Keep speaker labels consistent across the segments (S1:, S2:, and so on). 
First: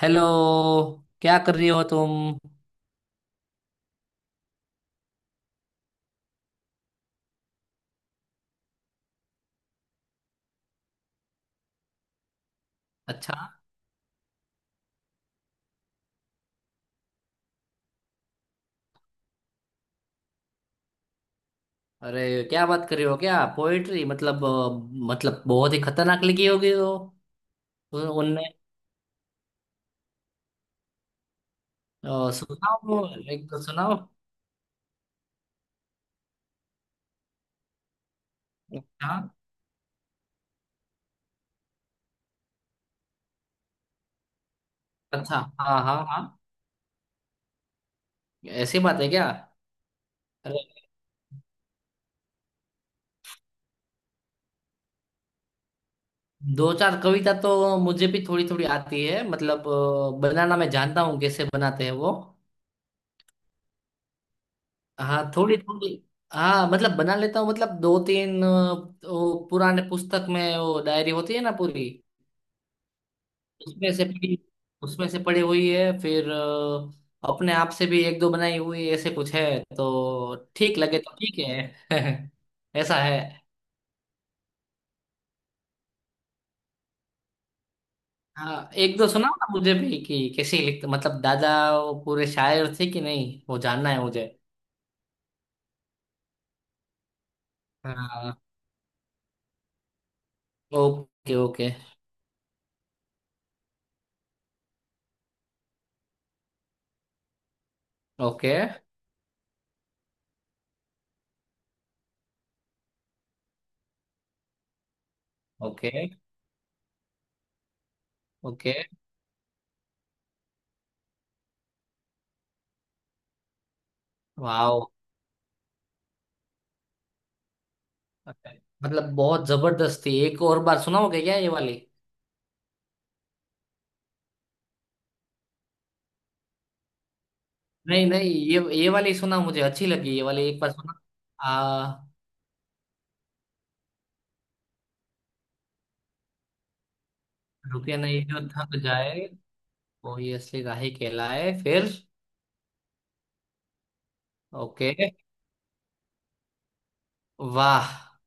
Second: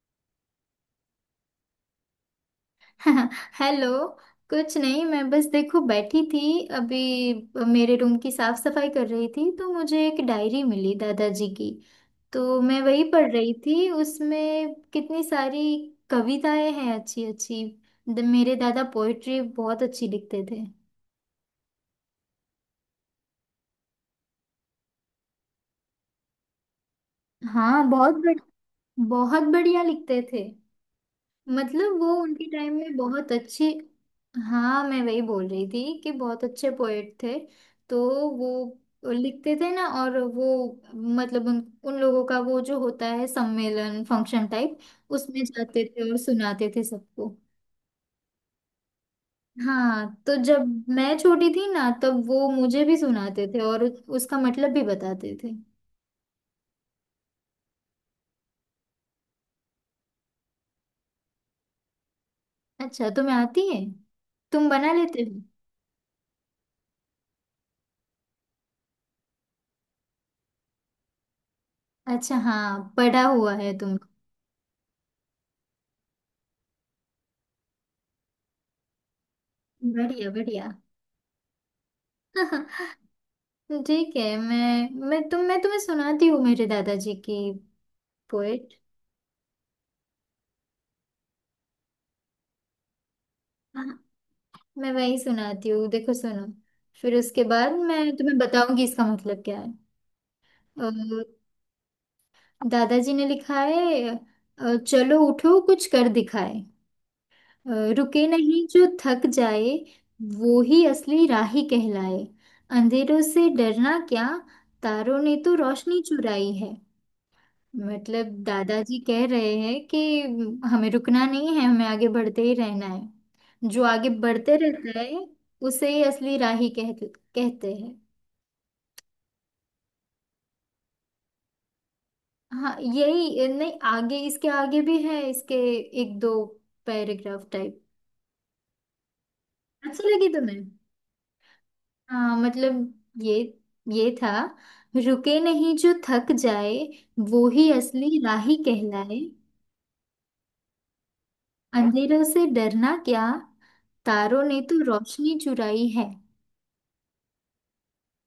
S1: Hello. क्या कर रही हो तुम।
S2: हेलो। कुछ नहीं, मैं बस देखो बैठी थी अभी। मेरे रूम की साफ सफाई कर रही थी तो मुझे एक डायरी मिली दादाजी की। तो मैं वही पढ़
S1: अच्छा।
S2: रही थी, उसमें कितनी सारी कविताएं हैं, अच्छी अच्छी। मेरे दादा पोइट्री बहुत अच्छी लिखते थे।
S1: अरे, क्या बात कर रही हो! क्या पोएट्री, मतलब बहुत ही खतरनाक लिखी होगी वो।
S2: हाँ,
S1: उनने।
S2: बहुत बढ़िया लिखते थे। मतलब वो उनके टाइम में
S1: सुनाओ।
S2: बहुत
S1: एक दो
S2: अच्छे।
S1: सुनाओ।
S2: हाँ, मैं वही बोल रही थी कि बहुत अच्छे पोएट थे। तो वो
S1: हाँ।
S2: लिखते थे ना, और वो मतलब उन उन लोगों का वो जो होता है सम्मेलन फंक्शन टाइप,
S1: अच्छा,
S2: उसमें
S1: हाँ,
S2: जाते
S1: हाँ,
S2: थे और
S1: हाँ।
S2: सुनाते थे सबको।
S1: ऐसी बात है क्या?
S2: हाँ, तो
S1: अरे,
S2: जब मैं छोटी थी ना, तब वो मुझे भी सुनाते थे और उसका मतलब भी बताते थे।
S1: दो चार कविता तो मुझे भी थोड़ी थोड़ी आती है, मतलब बनाना मैं जानता हूँ, कैसे बनाते हैं वो।
S2: अच्छा, तुम्हें आती है? तुम बना लेते
S1: हाँ,
S2: हो?
S1: थोड़ी थोड़ी। हाँ, मतलब बना लेता हूँ, मतलब दो तीन वो पुराने पुस्तक में वो डायरी होती है ना पूरी।
S2: अच्छा, हाँ, पढ़ा हुआ है
S1: उसमें
S2: तुम।
S1: से पड़ी उसमें से पड़ी हुई है, फिर अपने आप से भी एक दो बनाई हुई ऐसे कुछ है।
S2: बढ़िया
S1: तो
S2: बढ़िया।
S1: ठीक लगे तो ठीक है। ऐसा है।
S2: ठीक है, मैं तुम्हें सुनाती हूँ मेरे दादाजी की
S1: हाँ,
S2: पोएट।
S1: एक दो सुनाओ ना मुझे भी, कि कैसे लिखते मतलब दादा। वो पूरे शायर थे कि नहीं, वो
S2: हाँ,
S1: जानना है मुझे।
S2: मैं वही सुनाती हूँ, देखो सुनो। फिर उसके बाद मैं तुम्हें
S1: हाँ।
S2: बताऊंगी इसका मतलब क्या है। अ,
S1: ओके ओके।
S2: दादाजी ने लिखा है, चलो उठो कुछ कर दिखाए। अ, रुके
S1: ओके।
S2: नहीं जो थक जाए, वो ही असली राही कहलाए। अंधेरों से डरना क्या, तारों ने तो
S1: ओके।
S2: रोशनी चुराई है। मतलब
S1: ओके।
S2: दादाजी कह रहे हैं कि हमें रुकना नहीं है, हमें आगे बढ़ते ही रहना है। जो आगे बढ़ते
S1: वाओ।
S2: रहता है उसे ही असली राही कहते हैं।
S1: मतलब बहुत जबरदस्त थी। एक और बार सुनाओगे क्या ये वाली?
S2: हाँ, यही नहीं, आगे इसके आगे भी है इसके। एक दो पैराग्राफ टाइप।
S1: नहीं नहीं, ये वाली सुना, मुझे अच्छी
S2: अच्छी
S1: लगी ये
S2: लगी
S1: वाली,
S2: तुम्हें?
S1: एक बार सुना। आ।
S2: हाँ मतलब, ये ये था। रुके नहीं जो थक जाए, वो ही
S1: रुके
S2: असली
S1: नहीं जो
S2: राही
S1: थक
S2: कहलाए।
S1: जाए, वो ही असली राही कहलाए, फिर।
S2: अंधेरों से डरना क्या, तारों ने तो
S1: ओके।
S2: रोशनी चुराई है।
S1: वाह।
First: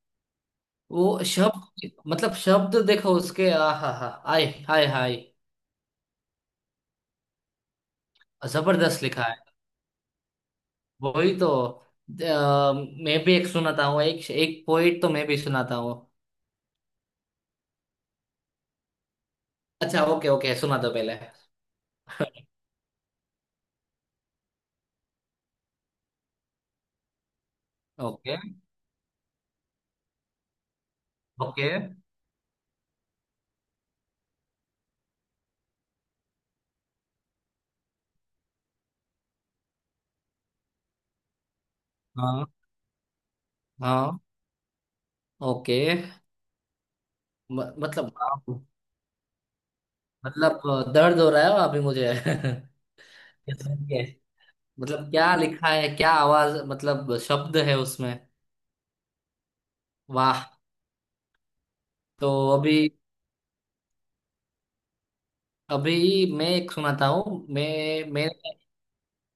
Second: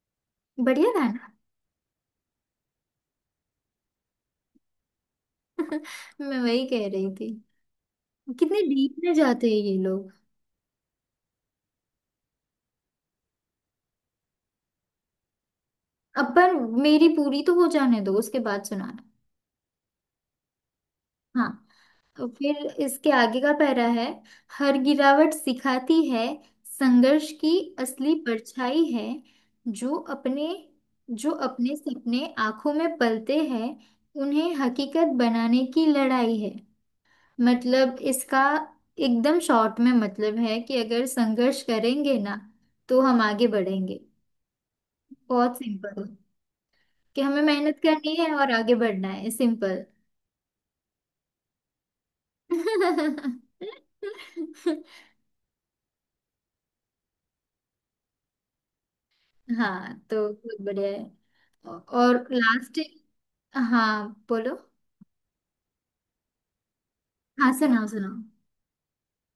S2: बढ़िया था
S1: वो
S2: ना।
S1: शब्द, मतलब शब्द देखो उसके, आ हा हा। आय हाय हाय।
S2: मैं वही कह रही थी, कितने डीप
S1: जबरदस्त
S2: में
S1: लिखा है।
S2: जाते हैं ये लोग।
S1: वही तो मैं भी एक सुनाता हूँ, एक एक पोइट तो मैं भी सुनाता हूँ।
S2: अब पर मेरी पूरी तो हो जाने दो, उसके बाद सुनाना।
S1: अच्छा, ओके ओके, सुना दो पहले।
S2: हाँ, तो फिर इसके आगे का पैरा है। हर गिरावट सिखाती है, संघर्ष की असली
S1: ओके
S2: परछाई है। जो अपने जो
S1: ओके।
S2: अपने सपने आंखों में पलते हैं, उन्हें हकीकत बनाने की लड़ाई है। मतलब इसका एकदम शॉर्ट में मतलब है कि अगर संघर्ष करेंगे ना,
S1: हाँ
S2: तो हम आगे बढ़ेंगे।
S1: हाँ।
S2: बहुत
S1: ओके।
S2: सिंपल है कि हमें मेहनत
S1: मतलब
S2: करनी है और आगे बढ़ना है, सिंपल।
S1: मतलब दर्द हो रहा है अभी मुझे। ये सुन के। मतलब क्या लिखा है, क्या आवाज मतलब शब्द है उसमें।
S2: हाँ, तो
S1: वाह।
S2: बहुत बढ़िया है। और
S1: तो अभी।
S2: लास्ट। हाँ, बोलो।
S1: अभी मैं एक सुनाता हूँ,
S2: हाँ, सुनाओ सुनाओ।
S1: मैं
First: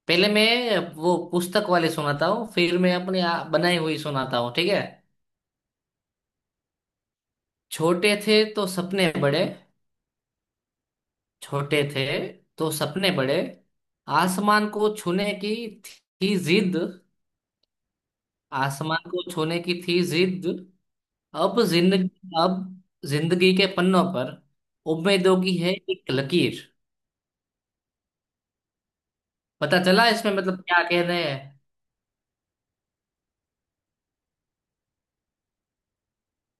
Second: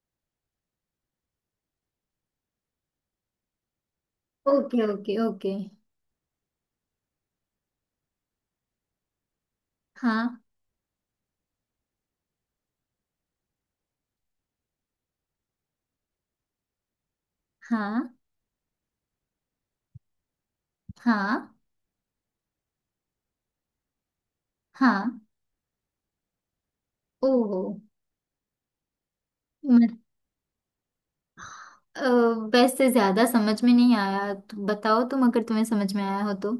S1: पहले मैं वो पुस्तक वाली सुनाता हूँ, फिर मैं अपनी बनाई हुई सुनाता हूँ, ठीक है।
S2: Okay okay okay.
S1: छोटे थे तो सपने बड़े,
S2: हाँ
S1: छोटे थे तो सपने बड़े। आसमान को छूने की थी जिद,
S2: हाँ
S1: आसमान को छूने की थी जिद।
S2: हाँ
S1: अब जिंदगी, अब जिंदगी के पन्नों पर,
S2: हाँ।
S1: उम्मीदों की है एक लकीर।
S2: ओहो।
S1: पता चला इसमें मतलब क्या कह रहे हैं?
S2: अ, वैसे ज्यादा समझ में नहीं आया, तो बताओ तुम, अगर तुम्हें समझ में आया हो तो।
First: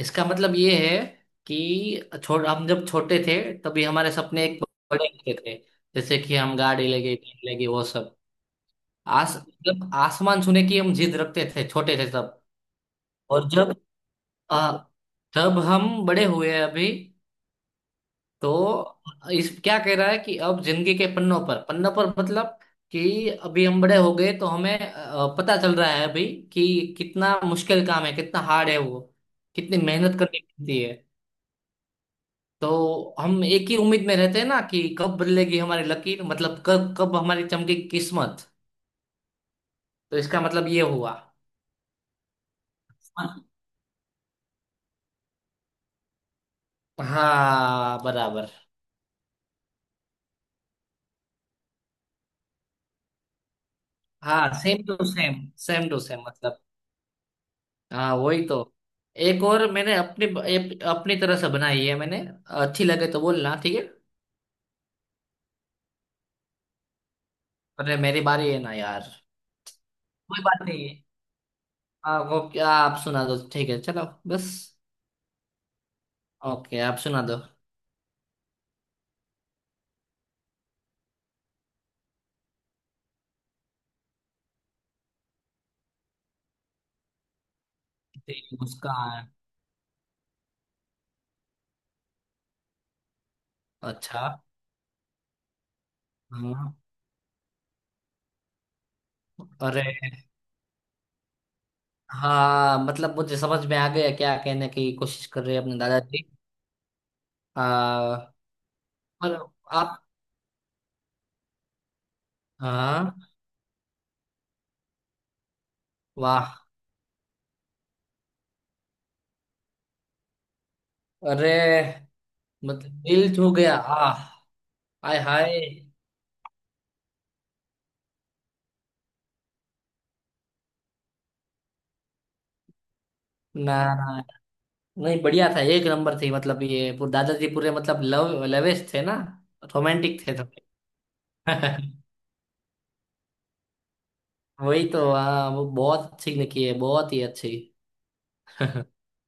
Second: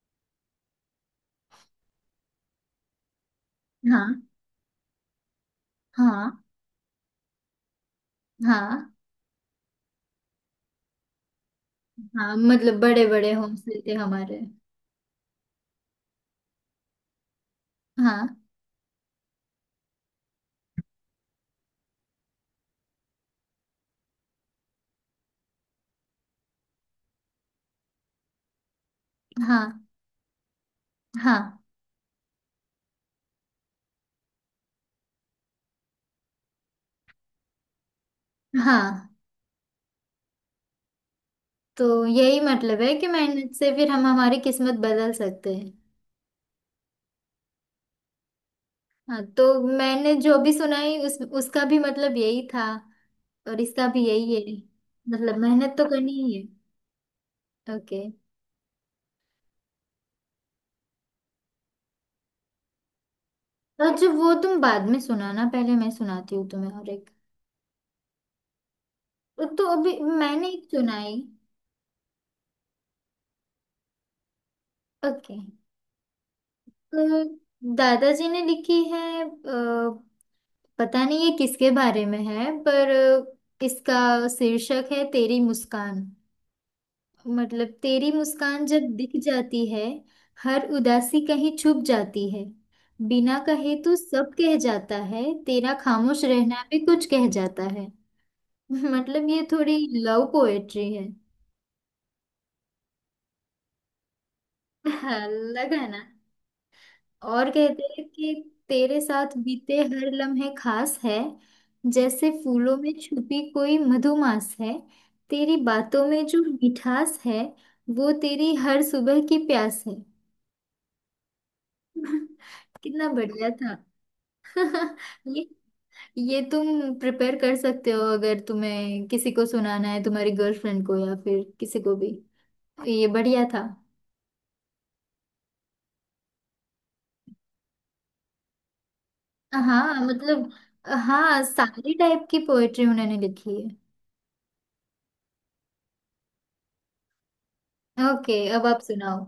S1: इसका मतलब ये है कि छोट हम जब छोटे थे, तभी हमारे
S2: हाँ
S1: सपने एक बड़े होते थे। जैसे
S2: हाँ।
S1: कि हम गाड़ी लेंगे, कार लेंगे, वो सब।
S2: हाँ
S1: आस मतलब आसमान छूने की हम जिद रखते थे छोटे थे
S2: हाँ।
S1: तब।
S2: मतलब बड़े बड़े
S1: और
S2: हौसले थे हमारे।
S1: आ, जब हम बड़े हुए अभी,
S2: हाँ।
S1: तो इस क्या कह रहा है कि अब जिंदगी के पन्नों पर, पन्नों पर मतलब, कि अभी हम बड़े हो गए तो हमें पता चल रहा है अभी, कि कितना मुश्किल काम है, कितना हार्ड है वो, कितनी
S2: हाँ
S1: मेहनत करनी पड़ती है।
S2: हाँ
S1: तो हम एक ही उम्मीद में रहते हैं ना, कि कब बदलेगी हमारी लकीर, मतलब कब कब हमारी चमकेगी किस्मत।
S2: हाँ।
S1: तो इसका मतलब ये हुआ।
S2: तो यही मतलब है कि मेहनत से फिर हम हमारी किस्मत बदल सकते हैं।
S1: हाँ, बराबर।
S2: हाँ, तो मैंने जो भी सुनाई उस उसका भी मतलब यही था। और इसका भी यही
S1: हाँ,
S2: है।
S1: सेम टू
S2: मतलब
S1: सेम,
S2: मेहनत तो
S1: सेम टू
S2: करनी
S1: सेम।
S2: ही है। ओके।
S1: हाँ वही तो। एक और मैंने अपनी तरह से बनाई है मैंने। अच्छी लगे तो बोलना, ठीक है?
S2: और जो वो तुम बाद में सुनाना, पहले मैं सुनाती हूँ तुम्हें और एक।
S1: अरे, मेरी बारी है ना यार!
S2: तो अभी
S1: कोई
S2: मैंने
S1: बात
S2: एक
S1: नहीं है।
S2: सुनाई।
S1: हाँ, वो क्या, आप सुना दो, ठीक है, चलो। बस।
S2: ओके।
S1: ओके, आप सुना
S2: तो
S1: दो।
S2: दादाजी ने लिखी है, पता नहीं ये किसके बारे में है, पर इसका शीर्षक है तेरी मुस्कान। मतलब तेरी
S1: ठीक,
S2: मुस्कान जब दिख
S1: मुस्कान।
S2: जाती है, हर उदासी कहीं छुप जाती है। बिना कहे तो
S1: अच्छा।
S2: सब कह जाता है, तेरा खामोश रहना
S1: हाँ।
S2: भी कुछ कह जाता है। मतलब ये थोड़ी
S1: अरे।
S2: लव पोएट्री है।
S1: हाँ, मतलब मुझे समझ में आ गया क्या कहने की
S2: हाँ,
S1: कोशिश कर रहे हैं अपने
S2: लगा ना।
S1: दादाजी।
S2: और कहते हैं
S1: हाँ।
S2: कि तेरे
S1: पर,
S2: साथ बीते
S1: आप।
S2: हर लम्हे खास है, जैसे फूलों में
S1: हाँ।
S2: छुपी कोई मधुमास है। तेरी बातों में जो
S1: वाह।
S2: मिठास है, वो तेरी हर सुबह की प्यास है।
S1: अरे। मतलब
S2: कितना
S1: दिल
S2: बढ़िया
S1: छू गया,
S2: था।
S1: आह। हाय
S2: ये
S1: हाय।
S2: ये तुम प्रिपेयर कर सकते हो, अगर तुम्हें किसी को सुनाना है, तुम्हारी गर्लफ्रेंड को या फिर किसी को भी। ये बढ़िया था।
S1: ना ना, नहीं बढ़िया था, एक नंबर थी। मतलब ये पूरे दादाजी पूरे मतलब लव लवेश थे ना।
S2: हाँ
S1: रोमांटिक थे
S2: मतलब, हाँ
S1: थोड़े।
S2: सारी टाइप की पोएट्री उन्होंने लिखी
S1: वही तो, हाँ, वो बहुत अच्छी लिखी है, बहुत ही अच्छी।
S2: है। ओके, अब आप सुनाओ।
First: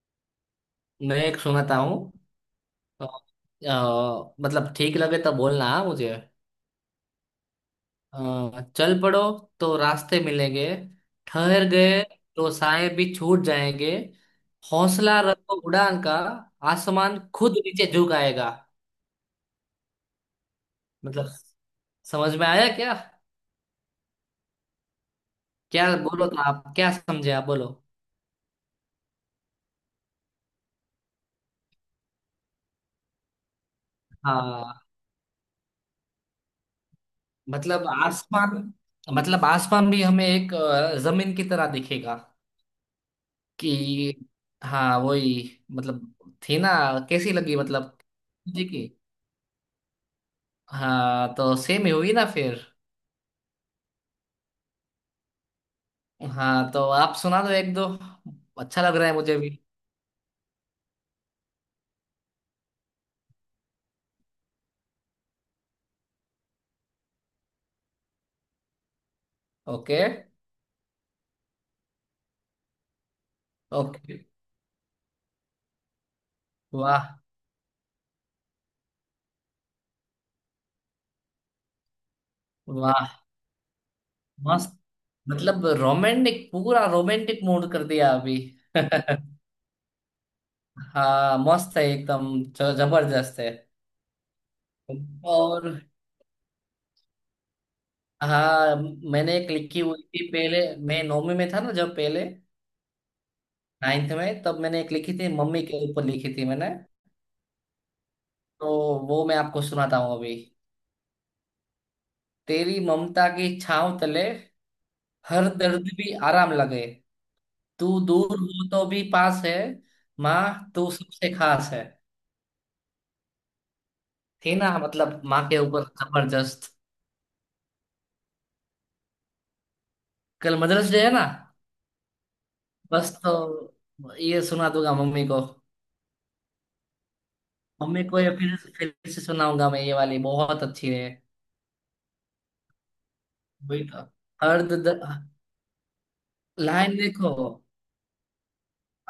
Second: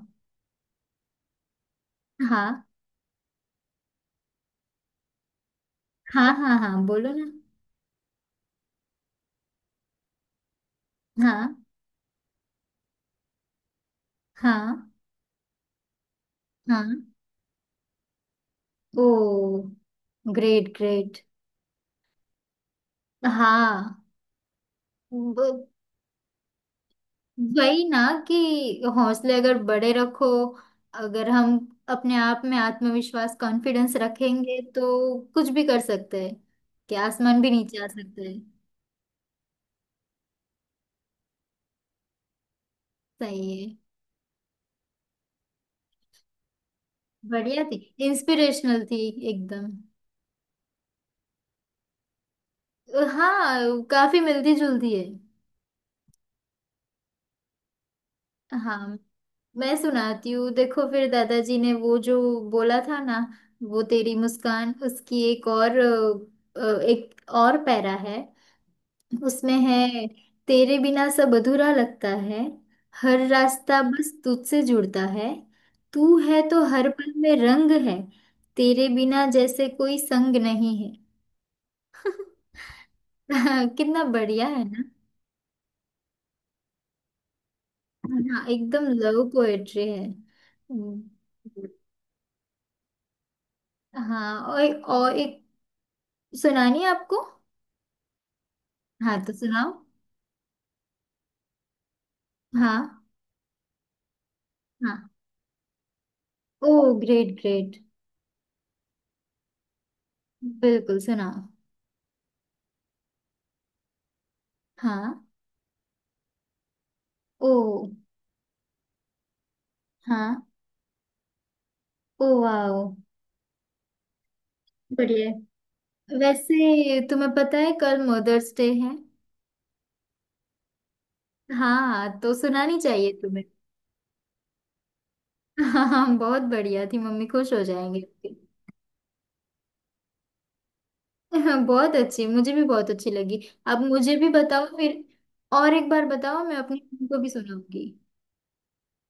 S1: मैं एक सुनाता हूँ।
S2: हाँ
S1: मतलब ठीक लगे तो बोलना हाँ मुझे।
S2: हाँ हाँ। हाँ, बोलो ना।
S1: चल पड़ो तो रास्ते मिलेंगे,
S2: हाँ
S1: ठहर गए तो साए भी छूट जाएंगे,
S2: हाँ
S1: हौसला रखो उड़ान का,
S2: हाँ।
S1: आसमान खुद नीचे झुक आएगा।
S2: Oh, great great.
S1: मतलब समझ में आया क्या?
S2: हाँ। ब-
S1: क्या बोलो तो, आप क्या समझे, आप बोलो।
S2: वही ना कि हौसले अगर बड़े रखो, अगर हम अपने आप में आत्मविश्वास कॉन्फिडेंस रखेंगे
S1: हाँ।
S2: तो कुछ भी कर सकते हैं। कि आसमान भी नीचे आ
S1: मतलब
S2: सकते हैं।
S1: आसमान, भी हमें एक जमीन की तरह दिखेगा,
S2: सही है।
S1: कि हाँ वही मतलब, थी ना, कैसी लगी
S2: बढ़िया थी,
S1: मतलब? जी
S2: इंस्पिरेशनल
S1: की।
S2: थी एकदम।
S1: हाँ तो सेम ही हुई ना फिर।
S2: हाँ, काफी मिलती जुलती है।
S1: हाँ तो आप सुना दो एक दो, अच्छा लग
S2: हाँ,
S1: रहा है मुझे भी।
S2: मैं सुनाती हूँ, देखो। फिर दादाजी ने वो जो बोला था ना, वो तेरी मुस्कान, उसकी एक और एक और पैरा है उसमें
S1: ओके
S2: है। तेरे बिना सब अधूरा लगता है, हर रास्ता बस
S1: ओके।
S2: तुझसे जुड़ता है। तू है तो हर पल
S1: वाह
S2: में रंग है, तेरे बिना जैसे कोई संग नहीं है।
S1: वाह।
S2: कितना बढ़िया है
S1: मस्त।
S2: ना।
S1: मतलब रोमांटिक, पूरा रोमांटिक मूड कर दिया अभी।
S2: हाँ, एकदम लव पोएट्री है।
S1: हाँ, मस्त है एकदम, जबरदस्त है।
S2: हाँ और, एक
S1: और।
S2: सुनानी है आपको।
S1: हाँ।
S2: हाँ, तो
S1: मैंने एक
S2: सुनाओ।
S1: लिखी हुई थी पहले। मैं नौवीं में था ना जब, पहले
S2: हाँ
S1: नाइन्थ में, तब मैंने एक
S2: हाँ।
S1: लिखी थी, मम्मी के ऊपर लिखी थी
S2: ओ,
S1: मैंने।
S2: Great great.
S1: तो वो मैं आपको सुनाता हूँ अभी।
S2: बिल्कुल सुनाओ।
S1: तेरी ममता की छाँव तले,
S2: हाँ।
S1: हर दर्द भी आराम लगे,
S2: ओ।
S1: तू दूर हो तो भी पास है,
S2: हाँ।
S1: माँ तू सबसे खास है।
S2: Oh wow.
S1: थी ना, मतलब
S2: बढ़िया
S1: माँ के ऊपर
S2: है।
S1: जबरदस्त।
S2: वैसे तुम्हें पता है, कल मदर्स डे है।
S1: कल मदर्स डे है ना।
S2: हाँ, तो सुनानी
S1: बस
S2: चाहिए तुम्हें।
S1: तो ये सुना दूंगा मम्मी को।
S2: हाँ हाँ, बहुत बढ़िया थी, मम्मी खुश हो जाएंगे
S1: मम्मी को ये
S2: आपकी।
S1: फिर से सुनाऊंगा, मैं, ये वाली बहुत अच्छी है।
S2: हाँ, बहुत अच्छी, मुझे भी बहुत अच्छी लगी। अब
S1: वही था,
S2: मुझे भी
S1: हर
S2: बताओ
S1: दर्द।
S2: फिर। और एक बार बताओ, मैं अपनी
S1: लाइन
S2: मम्मी को भी
S1: देखो,
S2: सुनाऊंगी।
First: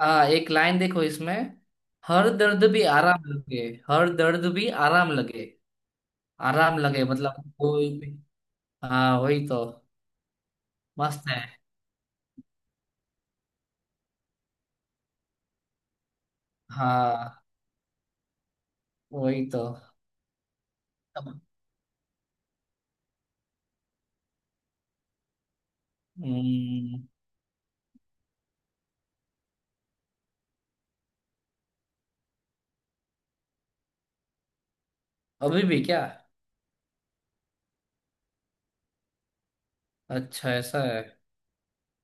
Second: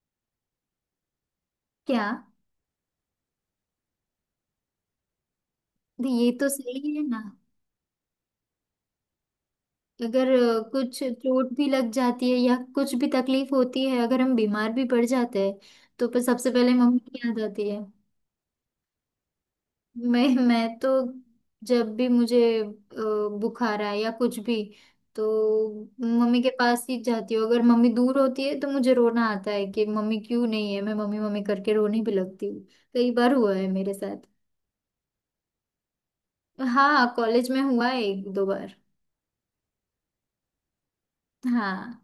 S1: आ, एक लाइन देखो इसमें।
S2: क्या?
S1: हर दर्द भी आराम लगे, हर दर्द भी आराम लगे।
S2: ये तो
S1: आराम
S2: सही है
S1: लगे
S2: ना।
S1: मतलब कोई भी। हाँ वही तो।
S2: अगर कुछ
S1: मस्त है।
S2: चोट भी लग जाती है या कुछ भी तकलीफ होती है, अगर हम बीमार भी पड़ जाते हैं, तो पर सबसे पहले मम्मी की याद
S1: हाँ
S2: आती है।
S1: वही तो।
S2: मैं तो
S1: अब-
S2: जब भी मुझे बुखार आए या कुछ भी, तो मम्मी के पास ही
S1: हम्म।
S2: जाती हूँ। अगर मम्मी दूर होती है तो मुझे रोना आता है कि मम्मी क्यों नहीं है, मैं मम्मी मम्मी करके रोने भी लगती हूँ। कई बार हुआ है मेरे साथ।
S1: अभी भी क्या?
S2: हाँ, कॉलेज में हुआ है एक दो बार।
S1: अच्छा, ऐसा है।
S2: हाँ,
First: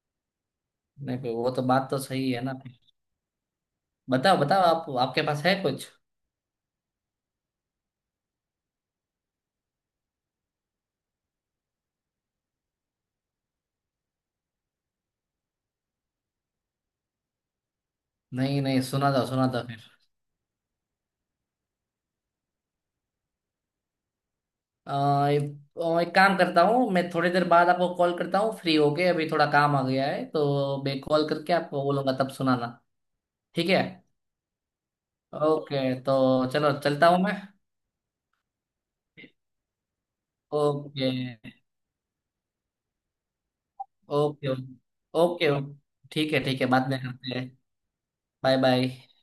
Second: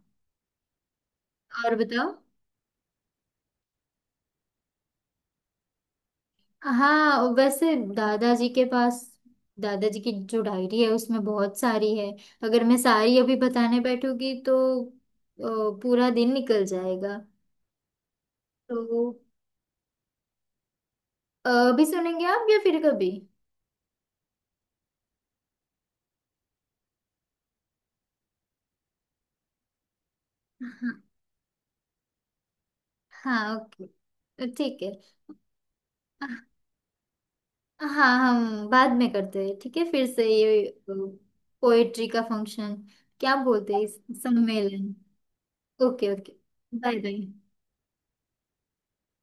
S1: नहीं, वो तो,
S2: और
S1: बात तो
S2: बताओ।
S1: सही है ना। बताओ बताओ, आप आपके पास है कुछ?
S2: हाँ, वैसे दादाजी के पास, दादाजी की जो डायरी है उसमें बहुत सारी है। अगर मैं सारी अभी बताने बैठूंगी तो पूरा दिन निकल जाएगा।
S1: नहीं नहीं,
S2: तो
S1: सुना था, सुना था, फिर।
S2: अभी सुनेंगे आप या फिर कभी।
S1: अ, और एक काम करता हूँ, मैं थोड़ी देर बाद आपको कॉल करता हूँ फ्री होके। अभी थोड़ा काम आ गया है, तो
S2: हाँ
S1: मैं कॉल करके आपको बोलूंगा, तब सुनाना।
S2: हाँ,
S1: ठीक है।
S2: ओके ठीक है।
S1: ओके, तो चलो, चलता हूँ मैं।
S2: हाँ, हम बाद में करते हैं ठीक है, फिर से ये
S1: ओके
S2: पोएट्री का फंक्शन क्या बोलते हैं इस,
S1: ओके
S2: सम्मेलन।
S1: Okay okay.
S2: Okay okay.
S1: ठीक है, ठीक है, बाद
S2: बाय
S1: में करते हैं।
S2: बाय।
S1: Bye bye.